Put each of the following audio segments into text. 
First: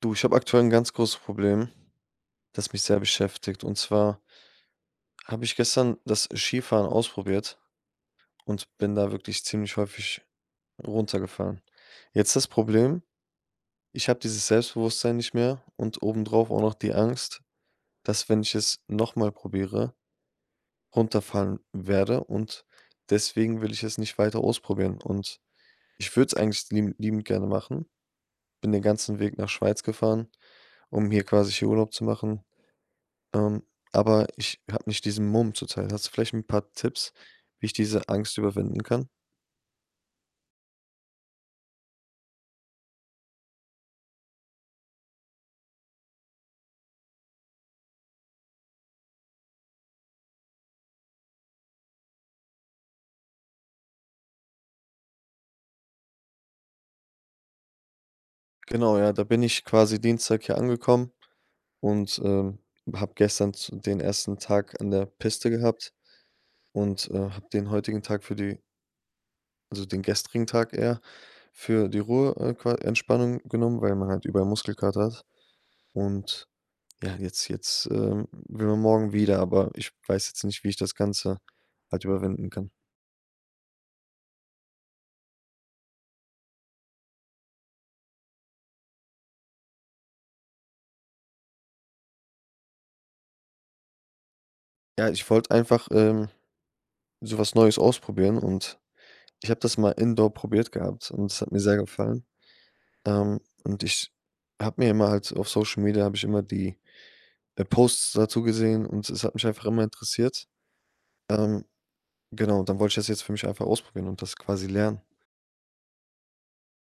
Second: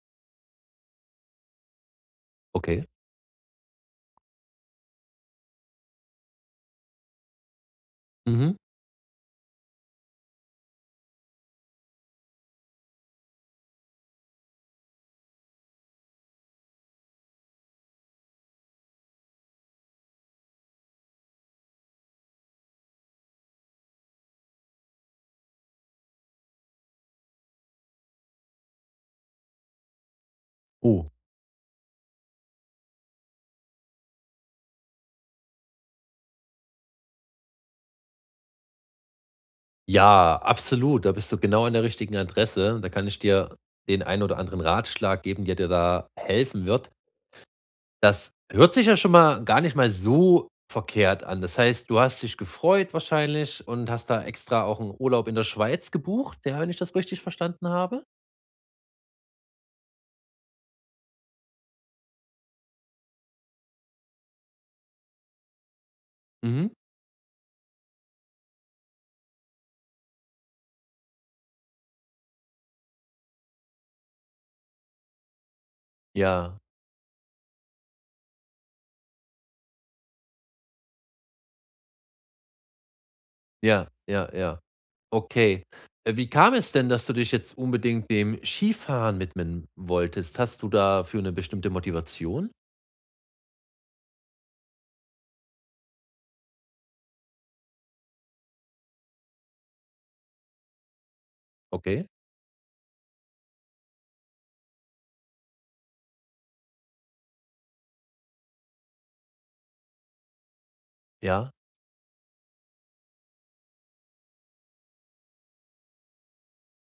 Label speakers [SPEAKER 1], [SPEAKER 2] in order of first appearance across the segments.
[SPEAKER 1] Du, ich habe aktuell ein ganz großes Problem, das mich
[SPEAKER 2] Okay.
[SPEAKER 1] sehr beschäftigt. Und zwar habe ich gestern das Skifahren ausprobiert
[SPEAKER 2] Mhm.
[SPEAKER 1] und bin da wirklich ziemlich häufig runtergefallen. Jetzt das Problem, ich habe dieses Selbstbewusstsein nicht mehr und obendrauf auch noch die Angst, dass, wenn ich es noch mal probiere, runterfallen werde, und deswegen will ich es nicht weiter ausprobieren. Und ich würde es eigentlich liebend liebend gerne machen. Bin den ganzen Weg nach Schweiz gefahren,
[SPEAKER 2] Oh.
[SPEAKER 1] um hier quasi hier Urlaub zu machen. Ähm, aber ich habe nicht diesen Mumm zurzeit. Hast du vielleicht ein paar Tipps, wie ich diese Angst überwinden kann?
[SPEAKER 2] Ja, absolut. Da bist du genau an der richtigen Adresse. Da kann ich dir den einen oder anderen Ratschlag geben, der dir da helfen wird. Das hört sich ja schon mal gar nicht mal so verkehrt an. Das heißt, du hast dich gefreut wahrscheinlich und hast da extra auch einen Urlaub in der Schweiz gebucht, ja, wenn ich das richtig verstanden habe?
[SPEAKER 1] Genau, ja, da bin ich quasi Dienstag hier angekommen und, habe gestern z den ersten Tag an der Piste gehabt
[SPEAKER 2] Mhm.
[SPEAKER 1] und, habe den heutigen Tag für die also den gestrigen Tag eher für die Ruhe, qua Entspannung genommen, weil man halt überall Muskelkater hat. Und
[SPEAKER 2] Ja,
[SPEAKER 1] ja, jetzt will man morgen wieder, aber ich weiß jetzt nicht, wie ich das Ganze halt überwinden kann.
[SPEAKER 2] ja, ja, ja. Okay. Wie kam es denn, dass du dich jetzt unbedingt dem Skifahren widmen wolltest? Hast du dafür eine bestimmte Motivation?
[SPEAKER 1] Ja, ich wollte einfach, sowas Neues ausprobieren, und ich habe das mal indoor probiert gehabt und es hat mir sehr
[SPEAKER 2] Okay.
[SPEAKER 1] gefallen. Und ich habe mir immer halt auf Social Media habe ich immer die, Posts dazu gesehen, und es hat mich einfach immer interessiert.
[SPEAKER 2] Ja.
[SPEAKER 1] Ähm, genau, und dann wollte ich das jetzt für mich einfach ausprobieren und das quasi lernen.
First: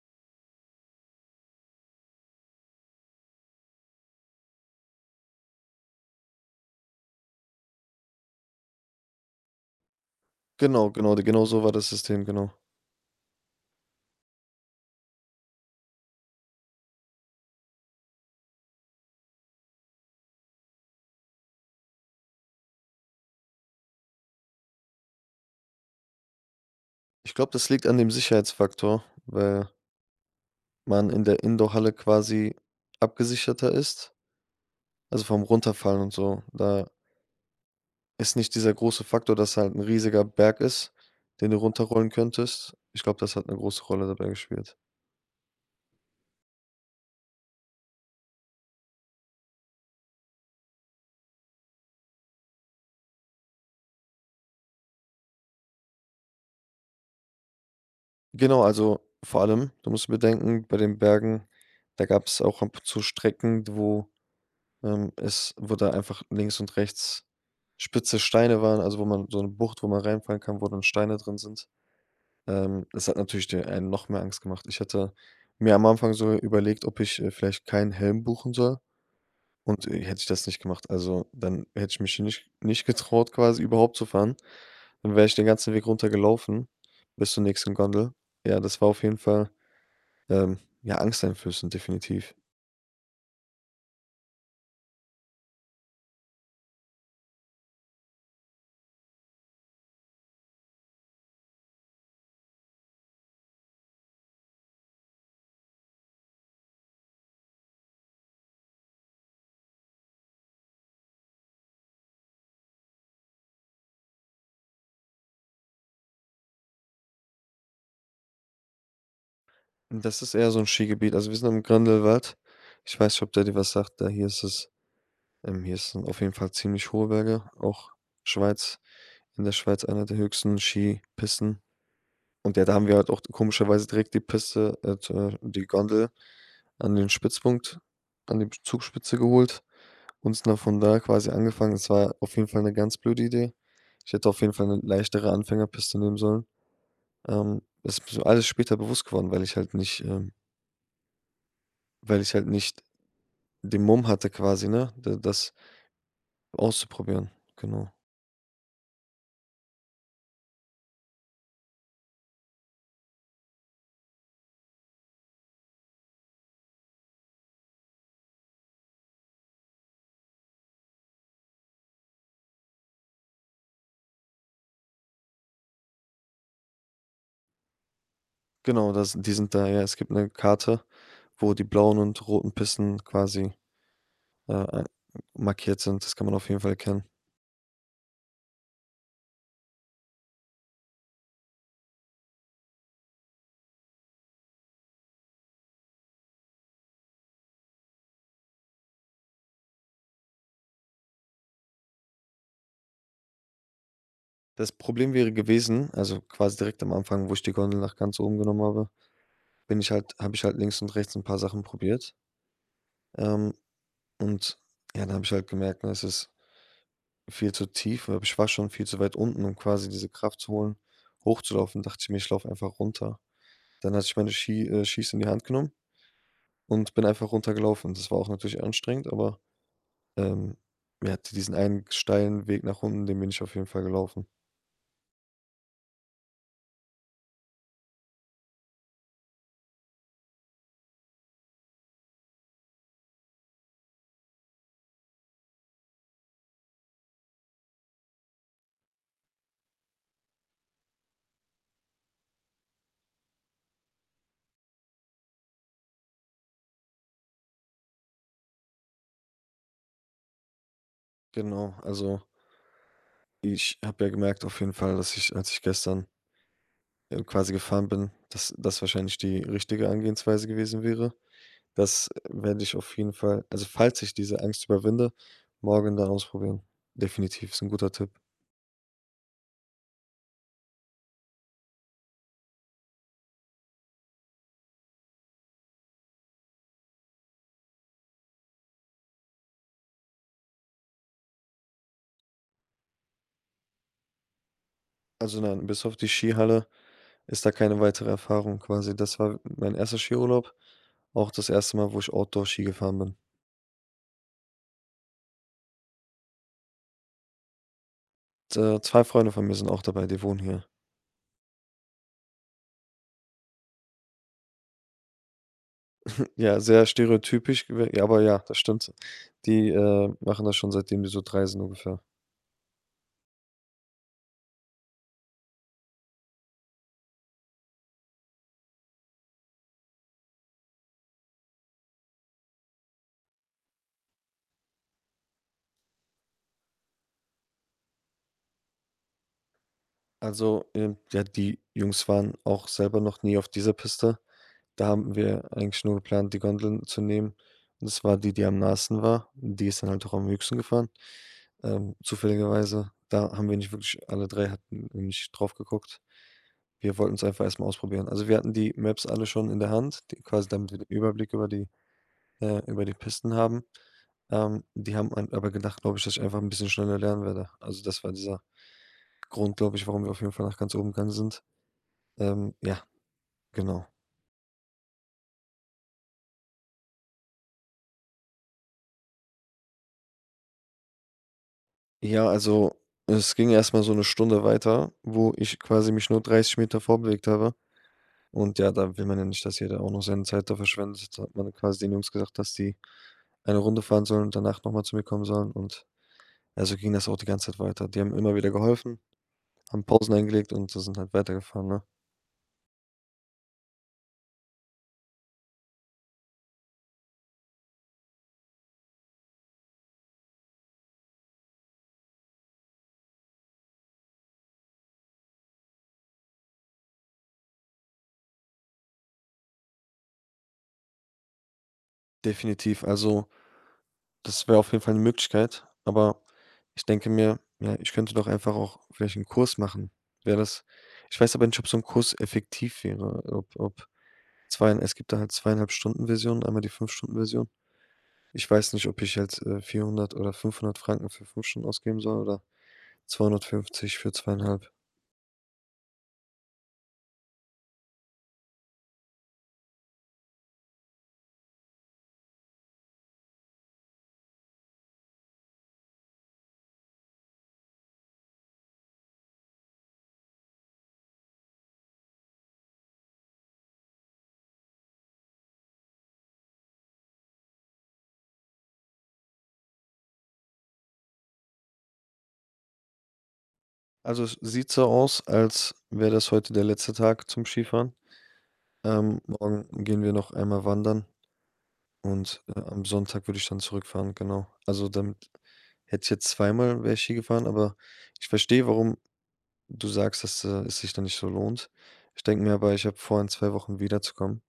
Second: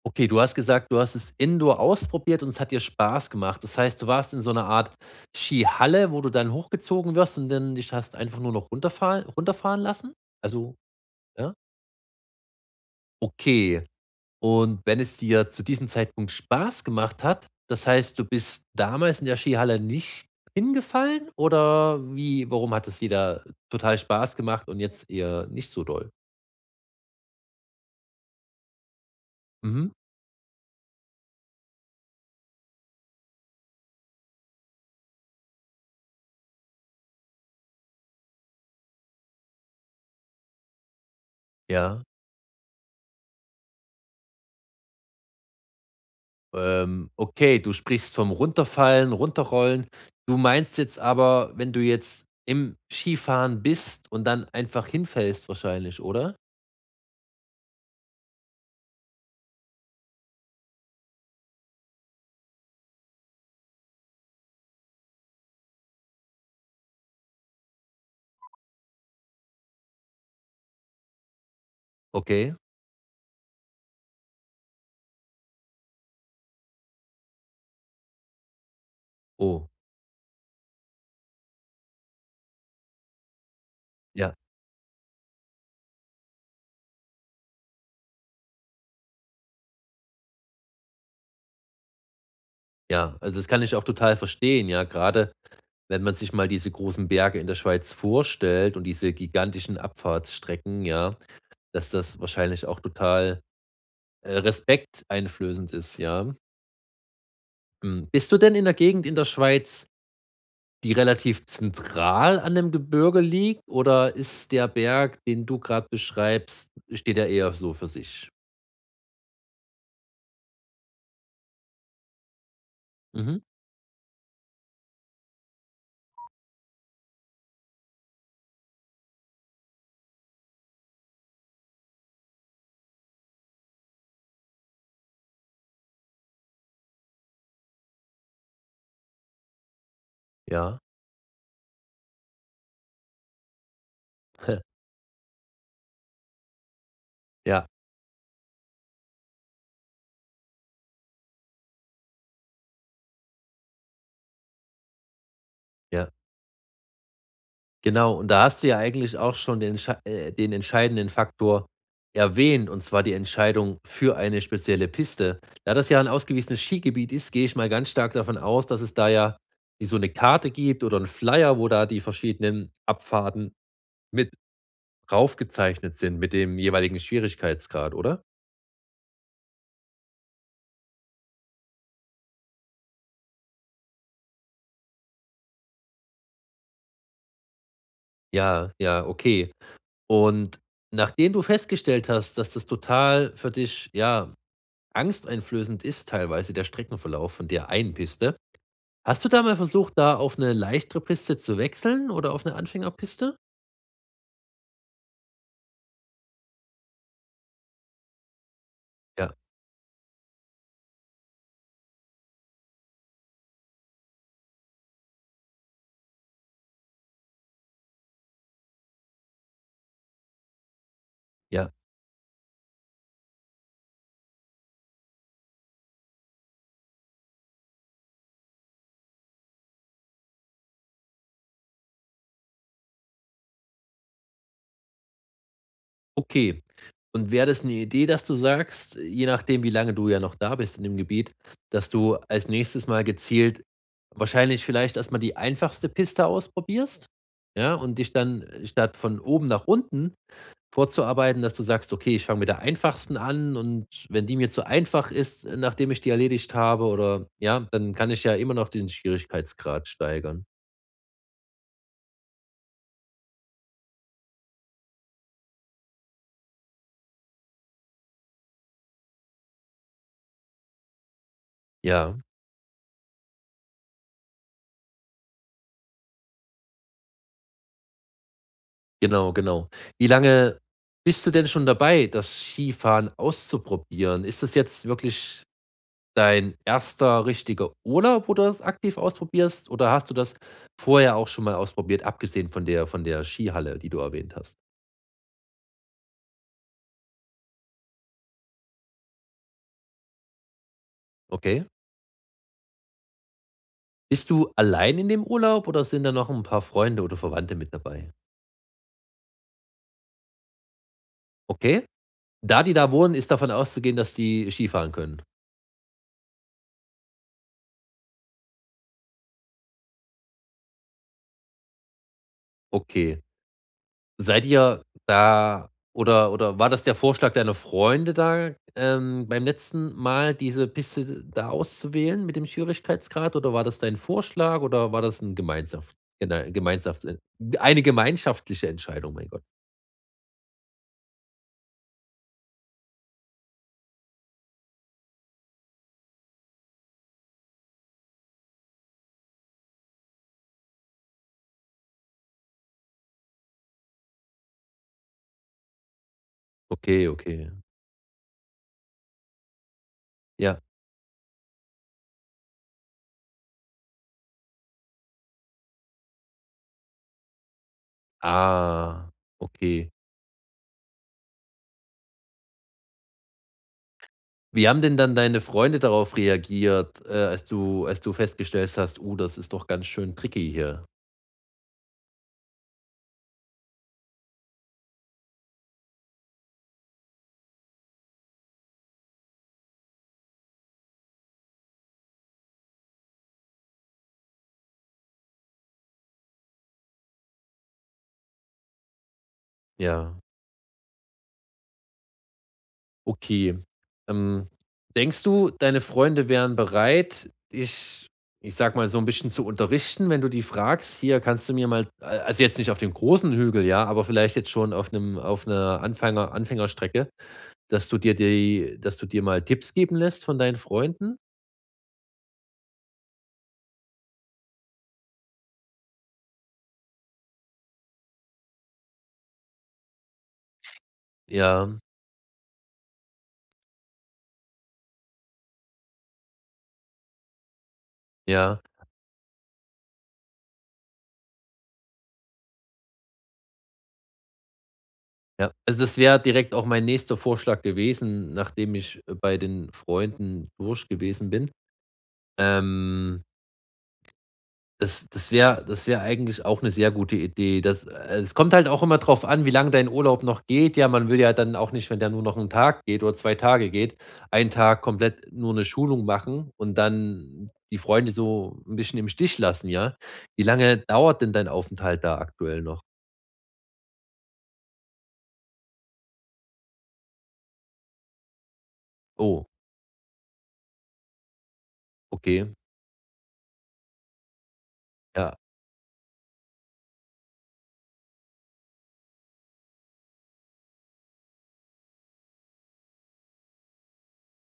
[SPEAKER 2] Okay, du hast gesagt, du hast es indoor ausprobiert und es hat dir Spaß gemacht. Das heißt, du warst in so einer Art Skihalle, wo du dann hochgezogen wirst und dann dich hast einfach nur noch runterfahren lassen? Also,
[SPEAKER 1] Genau, genau, genau
[SPEAKER 2] ja?
[SPEAKER 1] so war das System, genau.
[SPEAKER 2] Okay. Und wenn es dir zu diesem Zeitpunkt Spaß gemacht hat, das heißt, du bist damals in der Skihalle nicht hingefallen oder wie warum hat es dir da total Spaß gemacht und jetzt eher nicht so doll?
[SPEAKER 1] Ich glaube, das liegt an dem Sicherheitsfaktor, weil
[SPEAKER 2] Mhm.
[SPEAKER 1] man in der Indoor-Halle quasi abgesicherter ist, also vom Runterfallen und so. Da ist nicht dieser große Faktor, dass halt ein riesiger Berg ist, den du
[SPEAKER 2] Ja.
[SPEAKER 1] runterrollen könntest? Ich glaube, das hat eine große Rolle dabei gespielt.
[SPEAKER 2] Okay, du sprichst vom Runterfallen, Runterrollen. Du meinst jetzt aber, wenn du jetzt im Skifahren bist und dann einfach hinfällst wahrscheinlich, oder?
[SPEAKER 1] Genau, also, vor allem, du musst bedenken, bei den Bergen, da gab es auch ab und zu Strecken, wo, es wo da einfach links und rechts spitze Steine waren, also, wo man so eine Bucht, wo man reinfallen kann, wo dann Steine drin sind.
[SPEAKER 2] Okay.
[SPEAKER 1] Das hat natürlich dir einen noch mehr Angst gemacht. Ich hatte mir am Anfang so überlegt, ob ich, vielleicht keinen Helm buchen soll.
[SPEAKER 2] Oh,
[SPEAKER 1] Und, hätte ich das nicht gemacht, also, dann hätte ich mich nicht getraut, quasi überhaupt zu
[SPEAKER 2] ja.
[SPEAKER 1] fahren. Dann wäre ich den ganzen Weg runtergelaufen bis zur nächsten Gondel. Ja, das war auf jeden Fall, ja, angsteinflößend, definitiv.
[SPEAKER 2] Ja, also das kann ich auch total verstehen, ja. Gerade wenn man sich mal diese großen Berge in der Schweiz vorstellt und diese gigantischen Abfahrtsstrecken, ja, dass das wahrscheinlich auch total, respekteinflößend ist, ja. Hm, bist du denn in der Gegend in der Schweiz, die relativ zentral an dem Gebirge liegt, oder ist der Berg, den du gerade beschreibst, steht er eher so für sich?
[SPEAKER 1] Und das ist eher so ein Skigebiet. Also, wir sind am Grindelwald. Ich weiß nicht, ob
[SPEAKER 2] Mhm.
[SPEAKER 1] der dir was sagt. Da hier ist es hier sind auf jeden Fall ziemlich hohe Berge, auch Schweiz in der Schweiz einer der höchsten Skipisten. Und ja, da haben wir halt auch komischerweise direkt die Piste, t die Gondel an den Spitzpunkt an die Zugspitze geholt und sind dann von
[SPEAKER 2] Ja.
[SPEAKER 1] da quasi angefangen. Es war auf jeden Fall eine ganz blöde Idee. Ich hätte auf jeden Fall eine leichtere Anfängerpiste nehmen sollen.
[SPEAKER 2] Ja,
[SPEAKER 1] Das ist mir so alles später bewusst geworden, weil ich halt nicht den Mumm hatte quasi, ne, da das
[SPEAKER 2] ja.
[SPEAKER 1] auszuprobieren. Genau.
[SPEAKER 2] Genau, und da hast du ja eigentlich auch schon den scha den entscheidenden Faktor erwähnt, und zwar die Entscheidung für eine spezielle Piste. Da das ja ein ausgewiesenes Skigebiet ist, gehe ich mal ganz stark davon aus, dass es da ja wie so eine Karte gibt oder 'n Flyer, wo da die verschiedenen Abfahrten mit raufgezeichnet sind mit dem jeweiligen Schwierigkeitsgrad, oder?
[SPEAKER 1] Genau, das die sind da ja, es gibt eine Karte, wo die blauen und roten Pisten quasi, äh, markiert sind. Das kann man auf jeden Fall erkennen.
[SPEAKER 2] Ja, ja, okay. Und nachdem du festgestellt hast, dass das total für dich, ja, angsteinflößend ist teilweise der Streckenverlauf von der einen Piste, hast du da mal versucht, da auf eine leichtere Piste zu wechseln oder auf eine Anfängerpiste?
[SPEAKER 1] Das Problem wäre gewesen, also quasi direkt am Anfang, wo ich die Gondel nach ganz oben genommen habe,
[SPEAKER 2] Ja,
[SPEAKER 1] bin ich halt habe ich halt links und rechts ein paar Sachen probiert. Ähm, und ja, dann habe ich halt gemerkt, ne, es ist viel zu tief, aber ich war schon viel zu weit unten, um quasi diese Kraft zu holen,
[SPEAKER 2] ja,
[SPEAKER 1] hochzulaufen. Dachte ich mir, ich laufe einfach runter. Dann hatte ich meine Skis in die Hand genommen und bin einfach runtergelaufen. Das war auch natürlich anstrengend, aber, ähm, ja, diesen einen steilen Weg nach unten, den bin ich auf jeden Fall gelaufen.
[SPEAKER 2] okay. Und wäre das eine Idee, dass du sagst, je nachdem, wie lange du ja noch da bist in dem Gebiet, dass du als nächstes Mal gezielt wahrscheinlich vielleicht erst mal die einfachste Piste ausprobierst, ja, und dich dann statt von oben nach unten vorzuarbeiten, dass du sagst: „Okay, ich fange mit der einfachsten an und wenn die mir zu einfach ist, nachdem ich die erledigt habe oder ja, dann kann ich ja immer noch den Schwierigkeitsgrad steigern.“
[SPEAKER 1] Genau, ich habe ja gemerkt auf jeden Fall, dass ich, als ich gestern, quasi gefahren bin, dass das wahrscheinlich die richtige Angehensweise gewesen wäre. Das
[SPEAKER 2] Ja,
[SPEAKER 1] äh, werde ich auf jeden Fall, also, falls ich diese Angst überwinde, morgen dann ausprobieren. Definitiv, ist ein guter Tipp.
[SPEAKER 2] genau, genau. Wie lange bist du denn schon dabei, das Skifahren auszuprobieren? Ist das jetzt wirklich dein erster richtiger Urlaub, wo du das aktiv ausprobierst, oder hast du das vorher auch schon mal ausprobiert, abgesehen von der Skihalle, die du erwähnt hast?
[SPEAKER 1] Also, nein, bis auf die Skihalle ist da keine weitere Erfahrung quasi. Das war mein erster Skiurlaub, auch das
[SPEAKER 2] Okay.
[SPEAKER 1] erste Mal, wo ich Outdoor-Ski gefahren bin.
[SPEAKER 2] Bist du allein in dem Urlaub oder sind da noch ein paar Freunde oder Verwandte mit dabei?
[SPEAKER 1] Z 2 Freunde von mir sind auch dabei, die wohnen hier.
[SPEAKER 2] Okay. Da die da wohnen, ist davon auszugehen, dass die Skifahren können.
[SPEAKER 1] Ja, sehr stereotypisch, gew ja, aber ja, das stimmt. Die, machen das schon, seitdem die so 3 sind ungefähr.
[SPEAKER 2] Okay. Seid ihr da oder war das der Vorschlag deiner Freunde da, beim letzten Mal diese Piste da auszuwählen mit dem Schwierigkeitsgrad, oder war das dein Vorschlag, oder war das 'n Gemeinschaft gene Gemeinschafts eine gemeinschaftliche Entscheidung, mein Gott.
[SPEAKER 1] Also, ja, die Jungs waren auch selber noch nie auf dieser Piste. Da haben wir eigentlich nur geplant, die Gondeln zu nehmen. Und das war die, die am nahesten war. Die ist dann halt auch am höchsten gefahren. Zufälligerweise, da haben wir nicht wirklich alle drei hatten nicht drauf geguckt. Wir
[SPEAKER 2] Okay,
[SPEAKER 1] wollten es einfach
[SPEAKER 2] okay.
[SPEAKER 1] erst mal ausprobieren. Also, wir hatten die Maps alle schon in der Hand, die quasi,
[SPEAKER 2] Ja.
[SPEAKER 1] damit wir den Überblick über die Pisten haben. Die haben an aber gedacht, glaube ich, dass ich einfach ein bisschen schneller lernen werde. Also, das war dieser
[SPEAKER 2] Ah,
[SPEAKER 1] Grund, glaube ich,
[SPEAKER 2] okay.
[SPEAKER 1] warum wir auf jeden Fall nach ganz oben gegangen sind. Ähm, ja, genau.
[SPEAKER 2] Wie haben denn dann deine Freunde darauf reagiert, als du festgestellt hast: „Oh, das ist doch ganz schön tricky hier?“
[SPEAKER 1] Ja, also es ging erst mal so eine Stunde weiter, wo ich quasi mich nur 30 Meter vorbewegt habe. Und ja, da will man ja nicht, dass jeder auch noch seine Zeit da verschwendet. Da hat man quasi den Jungs gesagt, dass die eine Runde fahren sollen und danach noch mal zu mir kommen sollen. Und also ging das auch die ganze Zeit weiter. Die haben immer wieder geholfen, haben Pausen
[SPEAKER 2] Ja,
[SPEAKER 1] eingelegt und so, sind halt weitergefahren, ne?
[SPEAKER 2] okay. Ähm, denkst du, deine Freunde wären bereit, dich, ich sag mal, so ein bisschen zu unterrichten, wenn du die fragst: „Hier, kannst du mir mal“, a also, jetzt nicht auf dem großen Hügel, ja, aber vielleicht jetzt schon auf einem auf einer Anfängerstrecke, dass du dir mal Tipps geben lässt von deinen Freunden?
[SPEAKER 1] Definitiv. Also das wäre auf jeden Fall 'ne Möglichkeit, aber ich denke mir, ja, ich könnte doch einfach auch vielleicht 'n Kurs machen. Wäre das Ich weiß aber nicht,
[SPEAKER 2] Ja,
[SPEAKER 1] ob so 'n Kurs effektiv wäre, ob ob zwei es gibt da halt 2,5-Stunden-Version, einmal die 5-Stunden-Version. Ich
[SPEAKER 2] ja.
[SPEAKER 1] weiß nicht, ob ich jetzt, 400 oder 500 Franken für 5 Stunden ausgeben soll oder 250 für 2,5.
[SPEAKER 2] Ja, also das wäre direkt auch mein nächster Vorschlag gewesen, nachdem ich bei den Freunden durch gewesen bin. Ähm, das wäre eigentlich auch eine sehr gute Idee. Das es kommt halt auch immer drauf an, wie lange dein Urlaub noch geht. Ja, man will ja dann auch nicht, wenn der nur noch 'n Tag geht oder 2 Tage geht, einen Tag komplett nur eine Schulung machen und dann die Freunde so ein bisschen im Stich lassen, ja? Wie lange dauert denn dein Aufenthalt da aktuell noch?
[SPEAKER 1] Also, es sieht so aus, als wäre das heute der letzte Tag zum Skifahren.
[SPEAKER 2] Oh,
[SPEAKER 1] Morgen gehen wir noch einmal wandern. Und,
[SPEAKER 2] okay.
[SPEAKER 1] am Sonntag würde ich dann zurückfahren, genau. Also, damit
[SPEAKER 2] Ja.
[SPEAKER 1] hätte ich jetzt zweimal wäre ich Ski gefahren, aber ich verstehe, warum du sagst, dass, es sich dann nicht so lohnt. Ich denke mir aber, ich habe vor, in 2 Wochen wiederzukommen.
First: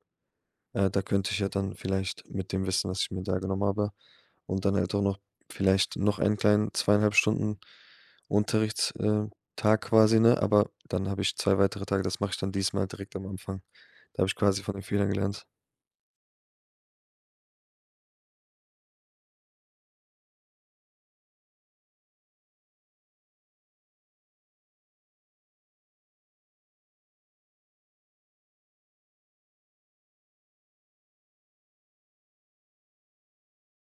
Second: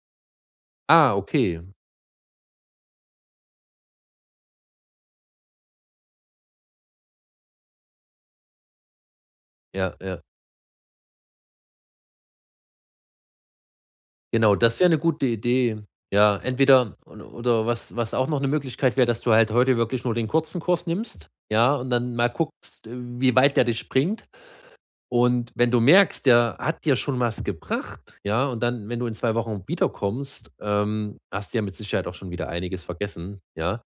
[SPEAKER 1] Da
[SPEAKER 2] Ah,
[SPEAKER 1] könnte ich ja
[SPEAKER 2] okay.
[SPEAKER 1] dann vielleicht mit dem Wissen, was ich mir da genommen habe, und dann halt auch noch vielleicht noch einen kleinen 2,5 Stunden Unterrichtstag
[SPEAKER 2] Ja,
[SPEAKER 1] quasi,
[SPEAKER 2] ja.
[SPEAKER 1] ne? Aber dann habe ich 2 weitere Tage. Das mache ich dann diesmal direkt am Anfang. Da habe ich
[SPEAKER 2] Genau,
[SPEAKER 1] quasi von
[SPEAKER 2] das
[SPEAKER 1] den
[SPEAKER 2] wäre eine
[SPEAKER 1] Fehlern
[SPEAKER 2] gute
[SPEAKER 1] gelernt.
[SPEAKER 2] Idee. Ja, entweder und oder, was auch noch eine Möglichkeit wäre, dass du halt heute wirklich nur den kurzen Kurs nimmst, ja, und dann mal guckst, wie weit der dich bringt. Und wenn du merkst, der hat dir schon was gebracht, ja, und dann, wenn du in 2 Wochen wiederkommst, hast du ja mit Sicherheit auch schon wieder einiges vergessen, ja.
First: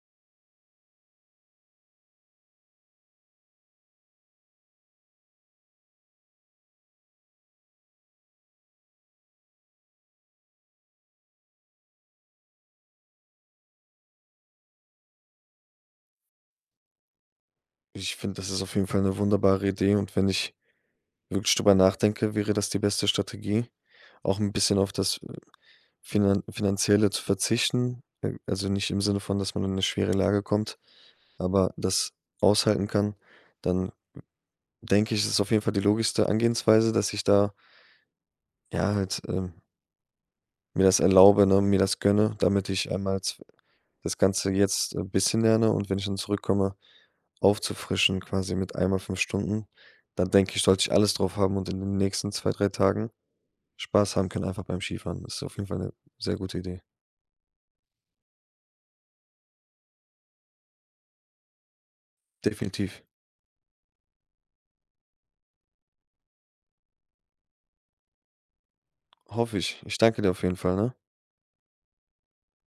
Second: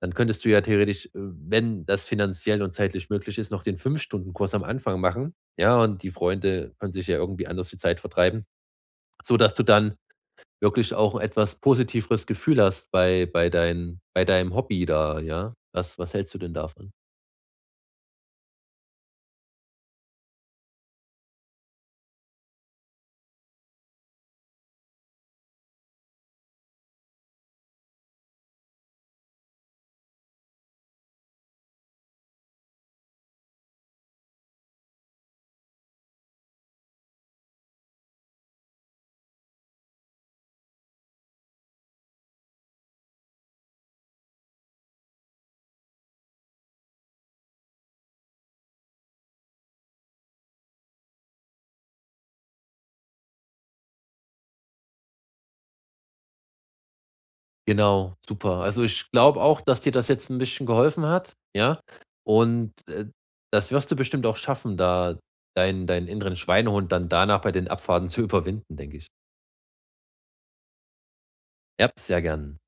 [SPEAKER 2] Dann könntest du ja theoretisch, wenn das finanziell und zeitlich möglich ist, noch den Fünf-Stunden-Kurs am Anfang machen, ja, und die Freunde können sich ja irgendwie anders die Zeit vertreiben, so dass du dann wirklich auch etwas positiveres Gefühl hast bei deinem Hobby da, ja? Was hältst du denn davon?
[SPEAKER 1] Ich finde, das ist auf jeden Fall eine wunderbare Idee, und wenn ich wirklich drüber nachdenke, wäre das die beste Strategie, auch ein bisschen auf das Finanzielle zu verzichten. Also nicht im Sinne von, dass man in eine schwere Lage kommt, aber das aushalten kann. Dann denke ich, ist es auf jeden Fall die logischste Angehensweise, dass ich da, ja, halt, mir das erlaube, ne, mir das gönne, damit ich einmal z das Ganze jetzt ein bisschen lerne, und wenn ich dann zurückkomme, aufzufrischen quasi mit einmal 5 Stunden. Dann denke ich, sollte ich alles drauf haben und in den nächsten 2 drei Tagen Spaß haben kann einfach beim Skifahren. Das ist auf jeden Fall eine sehr gute Idee.
[SPEAKER 2] Genau, super. Also, ich glaube auch, dass dir das jetzt ein bisschen geholfen hat, ja? Und,
[SPEAKER 1] Definitiv.
[SPEAKER 2] das wirst du bestimmt auch schaffen, da deinen inneren Schweinehund dann danach bei den Abfahrten zu überwinden, denke ich.
[SPEAKER 1] Hoffe ich. Ich danke dir auf jeden Fall, ne?
[SPEAKER 2] Ja, sehr gern.